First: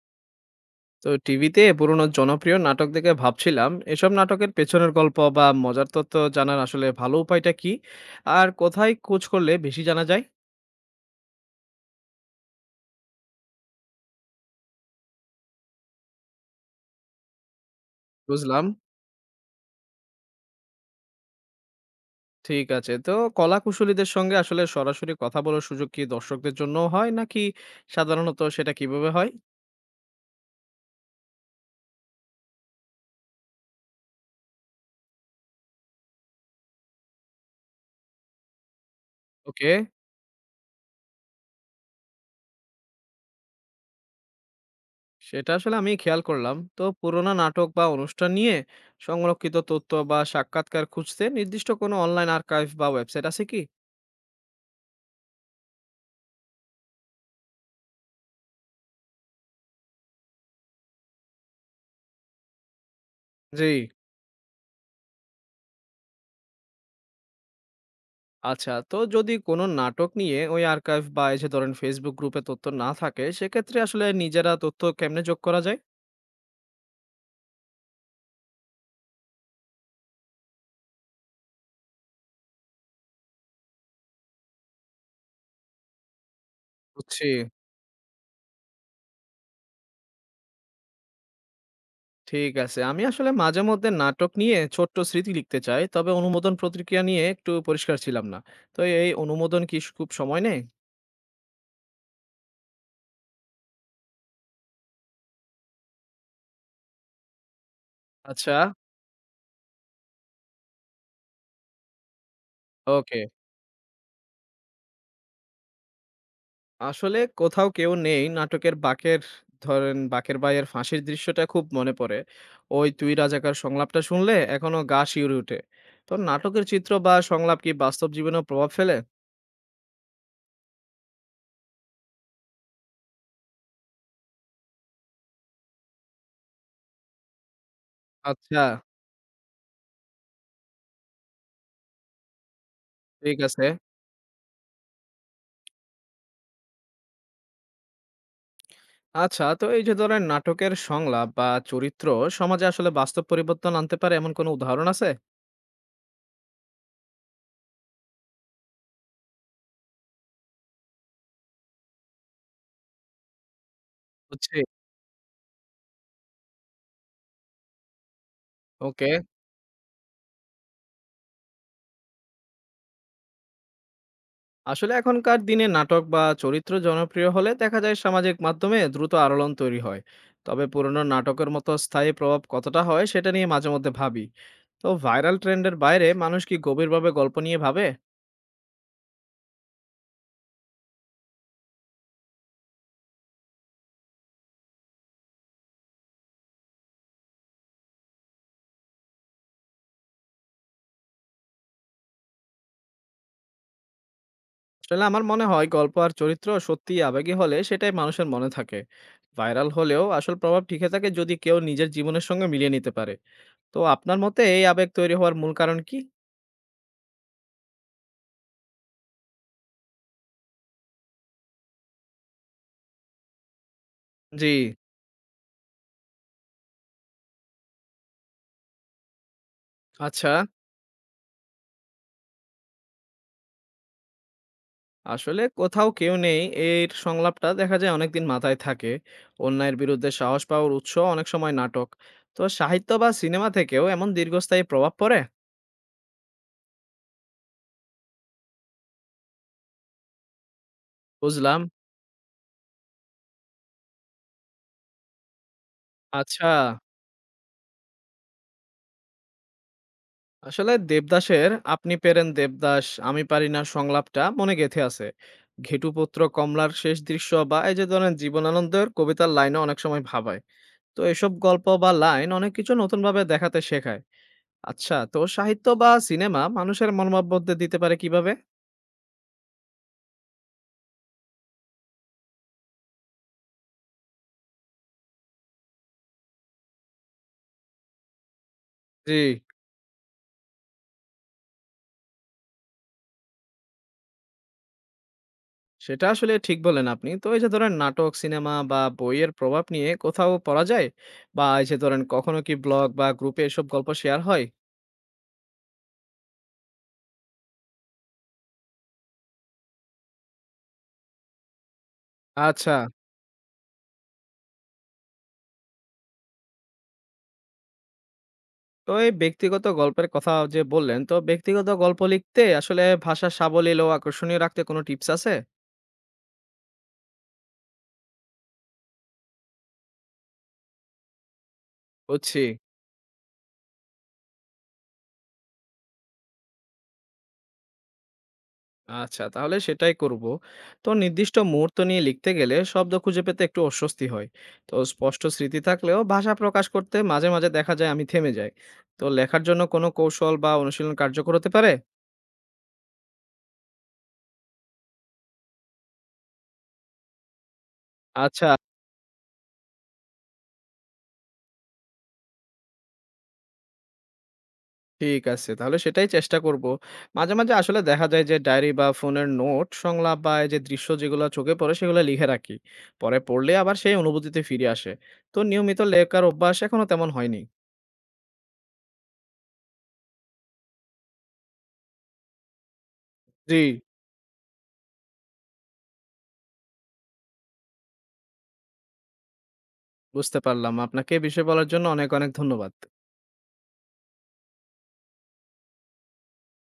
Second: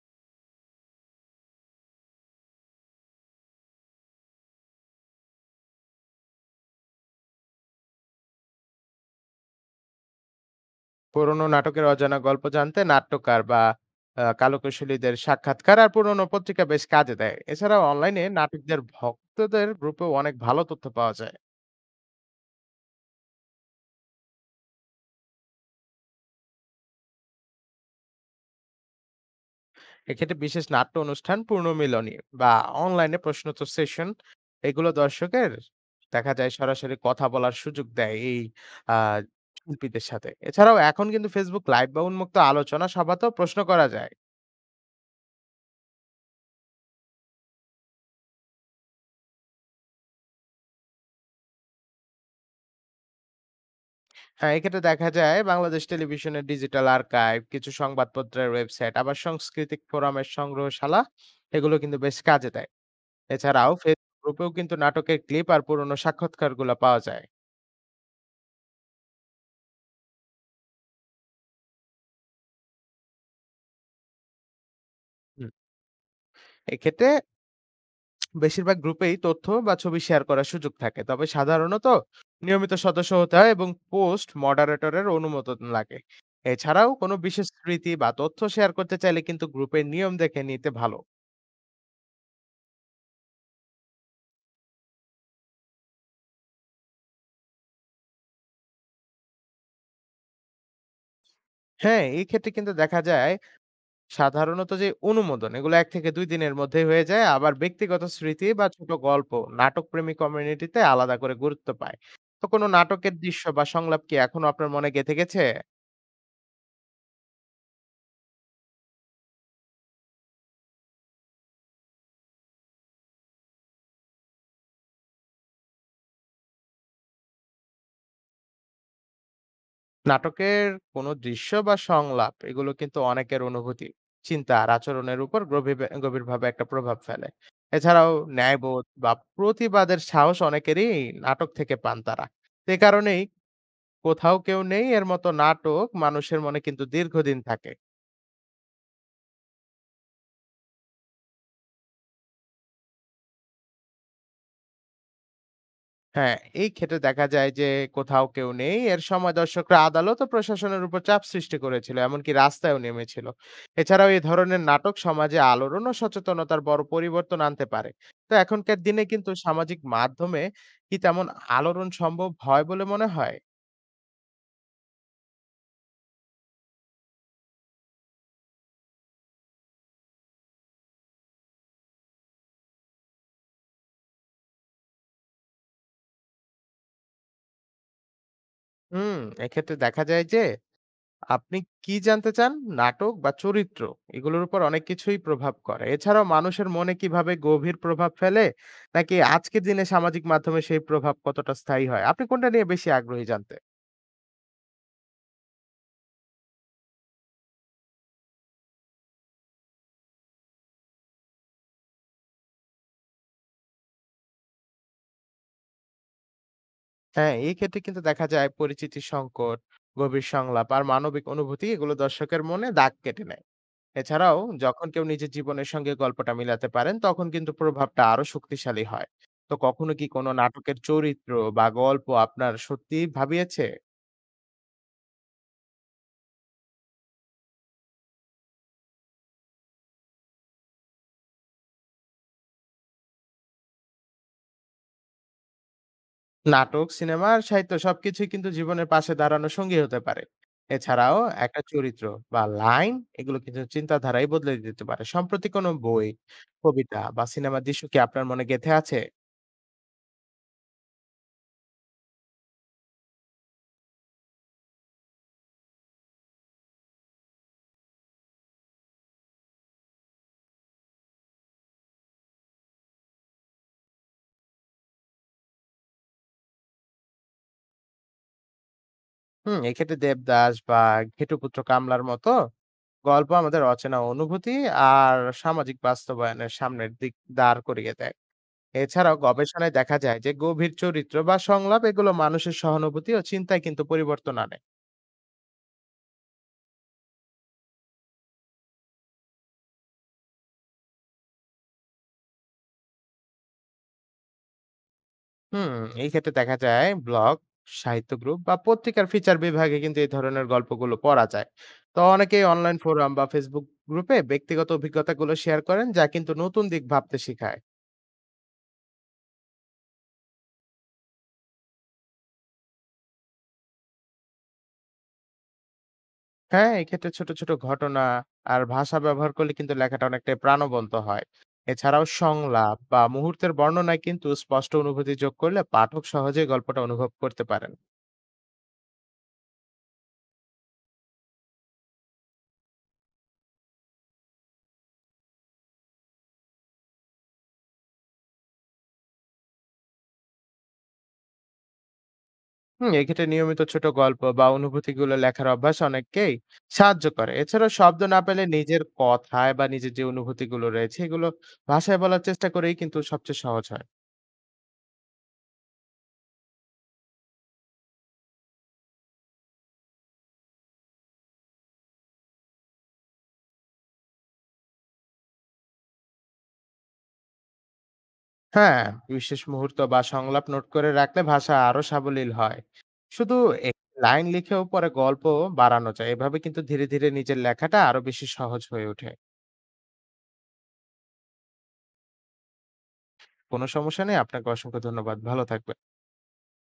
তো টিভিতে পুরোনো জনপ্রিয় নাটক দেখে ভাবছিলাম এসব নাটকের পেছনের গল্প বা মজার তত্ত্ব জানার আসলে ভালো উপায়টা কি আর কোথায় খোঁজ করলে বেশি জানা যায়? পুরোনো নাটকের অজানা গল্প জানতে নাট্যকার বা কালোকৌশলীদের সাক্ষাৎকার আর পুরোনো পত্রিকা বেশ কাজে দেয়। এছাড়াও অনলাইনে বুঝলাম, নাটকদের ভক্তদের গ্রুপেও অনেক ভালো তথ্য পাওয়া যায়। ঠিক আছে। তো কলা কুশলীদের সঙ্গে আসলে সরাসরি কথা বলার সুযোগ কি দর্শকদের জন্য হয় নাকি? সাধারণত সেটা কিভাবে হয়? এক্ষেত্রে বিশেষ নাট্য অনুষ্ঠান পুনর্মিলনী বা অনলাইনে প্রশ্নোত্তর সেশন এগুলো দর্শকের দেখা যায় সরাসরি কথা বলার সুযোগ দেয় এই আ ওকে, শিল্পীদের সাথে। এছাড়াও এখন কিন্তু Facebook লাইভ বা উন্মুক্ত আলোচনা সভাতেও প্রশ্ন করা যায়। সেটা আসলে আমি খেয়াল করলাম। তো পুরোনো নাটক বা অনুষ্ঠান নিয়ে সংরক্ষিত তথ্য বা সাক্ষাৎকার খুঁজতে নির্দিষ্ট কোনো অনলাইন আর্কাইভ বা ওয়েবসাইট আছে কি? হ্যাঁ, এক্ষেত্রে দেখা যায় বাংলাদেশ টেলিভিশনের ডিজিটাল আর্কাইভ, কিছু সংবাদপত্রের ওয়েবসাইট, আবার সাংস্কৃতিক ফোরামের সংগ্রহশালা এগুলো কিন্তু বেশ কাজে দেয়। জি, এছাড়াও ফেসবুক গ্রুপেও কিন্তু নাটকের ক্লিপ আর পুরনো সাক্ষাৎকারগুলো পাওয়া যায়। আচ্ছা। তো যদি কোনো নাটক নিয়ে ওই আর্কাইভ বা এই যে ধরেন ফেসবুক গ্রুপে তথ্য না থাকে, সেক্ষেত্রে আসলে নিজেরা তথ্য কেমনে যোগ হুম। করা যায়? এক্ষেত্রে বেশিরভাগ গ্রুপেই তথ্য বা ছবি শেয়ার করার সুযোগ থাকে। তবে সাধারণত নিয়মিত সদস্য হতে হয় এবং পোস্ট মডারেটরের অনুমোদন লাগে। এছাড়াও কোনো বুঝছি, বিশেষ স্মৃতি বা তথ্য শেয়ার করতে চাইলে কিন্তু গ্রুপের নিয়ম দেখে নিতে ভালো। ঠিক আছে। আমি আসলে মাঝে মধ্যে নাটক নিয়ে ছোট্ট স্মৃতি লিখতে চাই, তবে অনুমোদন প্রতিক্রিয়া নিয়ে একটু পরিষ্কার ছিলাম না। তো এই অনুমোদন কি খুব সময় নেয়? হ্যাঁ, এই ক্ষেত্রে কিন্তু দেখা যায় সাধারণত যে অনুমোদন এগুলো ১ থেকে ২ দিনের মধ্যেই হয়ে যায়। আবার ব্যক্তিগত স্মৃতি আচ্ছা, বা ছোট গল্প নাটকপ্রেমী কমিউনিটিতে আলাদা করে গুরুত্ব পায়। তো কোনো নাটকের ওকে। দৃশ্য বা সংলাপ কি এখনো আপনার মনে গেঁথে গেছে? আসলে কোথাও কেউ নেই নাটকের বাঁকের, ধরেন বাকের ভাইয়ের ফাঁসির দৃশ্যটা খুব মনে পড়ে। ওই তুই রাজাকার সংলাপটা শুনলে এখনো গা শিউরে ওঠে। তো নাটকের চিত্র বা সংলাপ কি বাস্তব জীবনে প্রভাব ফেলে? নাটকের কোনো দৃশ্য বা সংলাপ এগুলো কিন্তু অনেকের অনুভূতি, চিন্তা আর আচরণের উপর গভীবে গভীরভাবে একটা প্রভাব ফেলে। এছাড়াও আচ্ছা, ন্যায়বোধ বা প্রতিবাদের সাহস অনেকেরই নাটক থেকে পান তারা। সে কারণেই ঠিক আছে। "কোথাও কেউ নেই" এর মতো নাটক মানুষের মনে কিন্তু দীর্ঘদিন থাকে। আচ্ছা, তো এই যে ধরেন নাটকের সংলাপ বা চরিত্র সমাজে আসলে বাস্তব পরিবর্তন আনতে পারে এমন কোনো উদাহরণ আছে? হ্যাঁ, এই ক্ষেত্রে দেখা যায় যে কোথাও কেউ নেই। এর সময় দর্শকরা আদালত ও প্রশাসনের উপর চাপ সৃষ্টি করেছিল। এমনকি রাস্তায়ও নেমেছিল। এছাড়াও এ বুঝছি, ধরনের নাটক সমাজে আলোড়ন ও সচেতনতার বড় পরিবর্তন আনতে পারে। তো এখনকার দিনে ওকে। কিন্তু সামাজিক মাধ্যমে কি তেমন আলোড়ন সম্ভব হয় বলে মনে হয়? আসলে এখনকার দিনে নাটক বা চরিত্র জনপ্রিয় হলে দেখা যায় সামাজিক মাধ্যমে দ্রুত আলোড়ন তৈরি হয়। তবে পুরনো নাটকের মতো স্থায়ী প্রভাব কতটা হয় সেটা নিয়ে মাঝে মধ্যে ভাবি। তো ভাইরাল ট্রেন্ডের বাইরে মানুষ কি গভীরভাবে গল্প নিয়ে ভাবে? হুম, এক্ষেত্রে দেখা যায় যে আপনি কি জানতে চান নাটক বা চরিত্র এগুলোর উপর অনেক কিছুই প্রভাব করে এছাড়াও মানুষের মনে কিভাবে গভীর প্রভাব ফেলে নাকি আজকের দিনে সামাজিক মাধ্যমে সেই প্রভাব কতটা স্থায়ী হয় আপনি কোনটা নিয়ে বেশি আগ্রহী জানতে। আসলে আমার মনে হয় গল্প আর চরিত্র সত্যি আবেগী হলে সেটাই মানুষের মনে থাকে। ভাইরাল হলেও আসল প্রভাব টিকে থাকে যদি কেউ নিজের জীবনের সঙ্গে মিলিয়ে নিতে পারে। তো আপনার মতে এই আবেগ তৈরি হওয়ার মূল কারণ কি? হ্যাঁ, এই ক্ষেত্রে কিন্তু দেখা যায় পরিচিতি সংকট, গভীর সংলাপ আর মানবিক অনুভূতি এগুলো দর্শকের মনে দাগ কেটে নেয়। এছাড়াও জি, যখন কেউ নিজের জীবনের সঙ্গে গল্পটা মিলাতে পারেন তখন কিন্তু প্রভাবটা আরো শক্তিশালী হয়। তো কখনো কি কোনো আচ্ছা। নাটকের চরিত্র বা গল্প আপনার সত্যি ভাবিয়েছে? আসলে কোথাও কেউ নেই এর সংলাপটা দেখা যায় অনেকদিন মাথায় থাকে। অন্যায়ের বিরুদ্ধে সাহস পাওয়ার উৎস অনেক সময় নাটক। তো সাহিত্য বা সিনেমা থেকেও এমন দীর্ঘস্থায়ী প্রভাব পড়ে? নাটক, সিনেমা আর সাহিত্য সবকিছুই কিন্তু জীবনের পাশে দাঁড়ানো সঙ্গী হতে পারে। এছাড়াও একটা বুঝলাম, চরিত্র বা লাইন এগুলো কিন্তু চিন্তাধারাই বদলে দিতে পারে। সম্প্রতি কোনো বই, আচ্ছা। কবিতা বা সিনেমার দৃশ্য কি আপনার মনে গেঁথে আছে? আসলে দেবদাসের আপনি পেরেন দেবদাস আমি পারি না সংলাপটা মনে গেঁথে আছে। ঘেটুপুত্র কমলার শেষ দৃশ্য বা এই যে ধরেন জীবনানন্দের কবিতার লাইনও অনেক সময় ভাবায়। তো এসব গল্প বা লাইন অনেক কিছু নতুনভাবে দেখাতে শেখায়। আচ্ছা, তো সাহিত্য বা সিনেমা মানুষের মনোভাব বদলে দিতে পারে কিভাবে? হুম, এক্ষেত্রে দেবদাস বা ঘেটুপুত্র কামলার মতো গল্প আমাদের অচেনা অনুভূতি আর সামাজিক বাস্তবায়নের সামনের দিক দাঁড় করিয়ে দেয়। জি, এছাড়াও গবেষণায় দেখা যায় যে গভীর চরিত্র বা সংলাপ এগুলো মানুষের সহানুভূতি ও চিন্তায় কিন্তু পরিবর্তন আনে। সেটা আসলে ঠিক বললেন আপনি। তো এই যে ধরেন নাটক, সিনেমা বা বইয়ের প্রভাব নিয়ে কোথাও পড়া যায়? বা এই যে ধরেন কখনো কি ব্লগ বা গ্রুপে এসব গল্প শেয়ার হয়? হুম, এই ক্ষেত্রে দেখা যায় ব্লগ, সাহিত্য গ্রুপ বা পত্রিকার ফিচার বিভাগে কিন্তু এই ধরনের গল্পগুলো পড়া যায়। তো অনেকেই আচ্ছা। অনলাইন ফোরাম বা ফেসবুক গ্রুপে ব্যক্তিগত অভিজ্ঞতাগুলো শেয়ার করেন, যা কিন্তু নতুন দিক ভাবতে শেখায়। তো এই ব্যক্তিগত গল্পের কথা যে বললেন, তো ব্যক্তিগত গল্প লিখতে আসলে ভাষা সাবলীল ও আকর্ষণীয় রাখতে কোনো টিপস আছে? হ্যাঁ, এক্ষেত্রে ছোট ছোট ঘটনা আর ভাষা ব্যবহার করলে কিন্তু লেখাটা অনেকটাই প্রাণবন্ত হয়। এছাড়াও বুঝছি, সংলাপ বা মুহূর্তের বর্ণনায় কিন্তু স্পষ্ট অনুভূতি যোগ করলে পাঠক সহজেই গল্পটা অনুভব করতে পারেন। আচ্ছা, তাহলে সেটাই করব। তো নির্দিষ্ট মুহূর্ত নিয়ে লিখতে গেলে শব্দ খুঁজে পেতে একটু অস্বস্তি হয়। তো স্পষ্ট স্মৃতি থাকলেও ভাষা প্রকাশ করতে মাঝে মাঝে দেখা যায় আমি থেমে যাই। তো লেখার জন্য কোনো কৌশল বা অনুশীলন কার্যকর হতে পারে? হুম, এক্ষেত্রে নিয়মিত ছোট গল্প বা অনুভূতিগুলো লেখার অভ্যাস অনেককেই সাহায্য করে। এছাড়া শব্দ না পেলে আচ্ছা, নিজের কথায় বা নিজের যে অনুভূতিগুলো রয়েছে এগুলো ভাষায় বলার চেষ্টা করেই কিন্তু সবচেয়ে সহজ হয়। ঠিক আছে, তাহলে সেটাই চেষ্টা করব। মাঝে মাঝে আসলে দেখা যায় যে ডায়েরি বা ফোনের নোট, সংলাপ বা এই যে দৃশ্য যেগুলো চোখে পড়ে সেগুলো লিখে রাখি। পরে পড়লে আবার সেই অনুভূতিতে ফিরে আসে। তো নিয়মিত লেখার অভ্যাস এখনো তেমন হয়নি। হ্যাঁ, বিশেষ মুহূর্ত বা সংলাপ নোট করে রাখলে ভাষা আরো সাবলীল হয়। শুধু জি, এক লাইন লিখেও পরে গল্প বাড়ানো যায়। এভাবে কিন্তু ধীরে ধীরে নিজের লেখাটা আরো বেশি সহজ হয়ে ওঠে। বুঝতে পারলাম। আপনাকে এ বিষয়ে বলার জন্য অনেক ধন্যবাদ। কোনো সমস্যা নেই, আপনাকে অসংখ্য ধন্যবাদ, ভালো থাকবেন।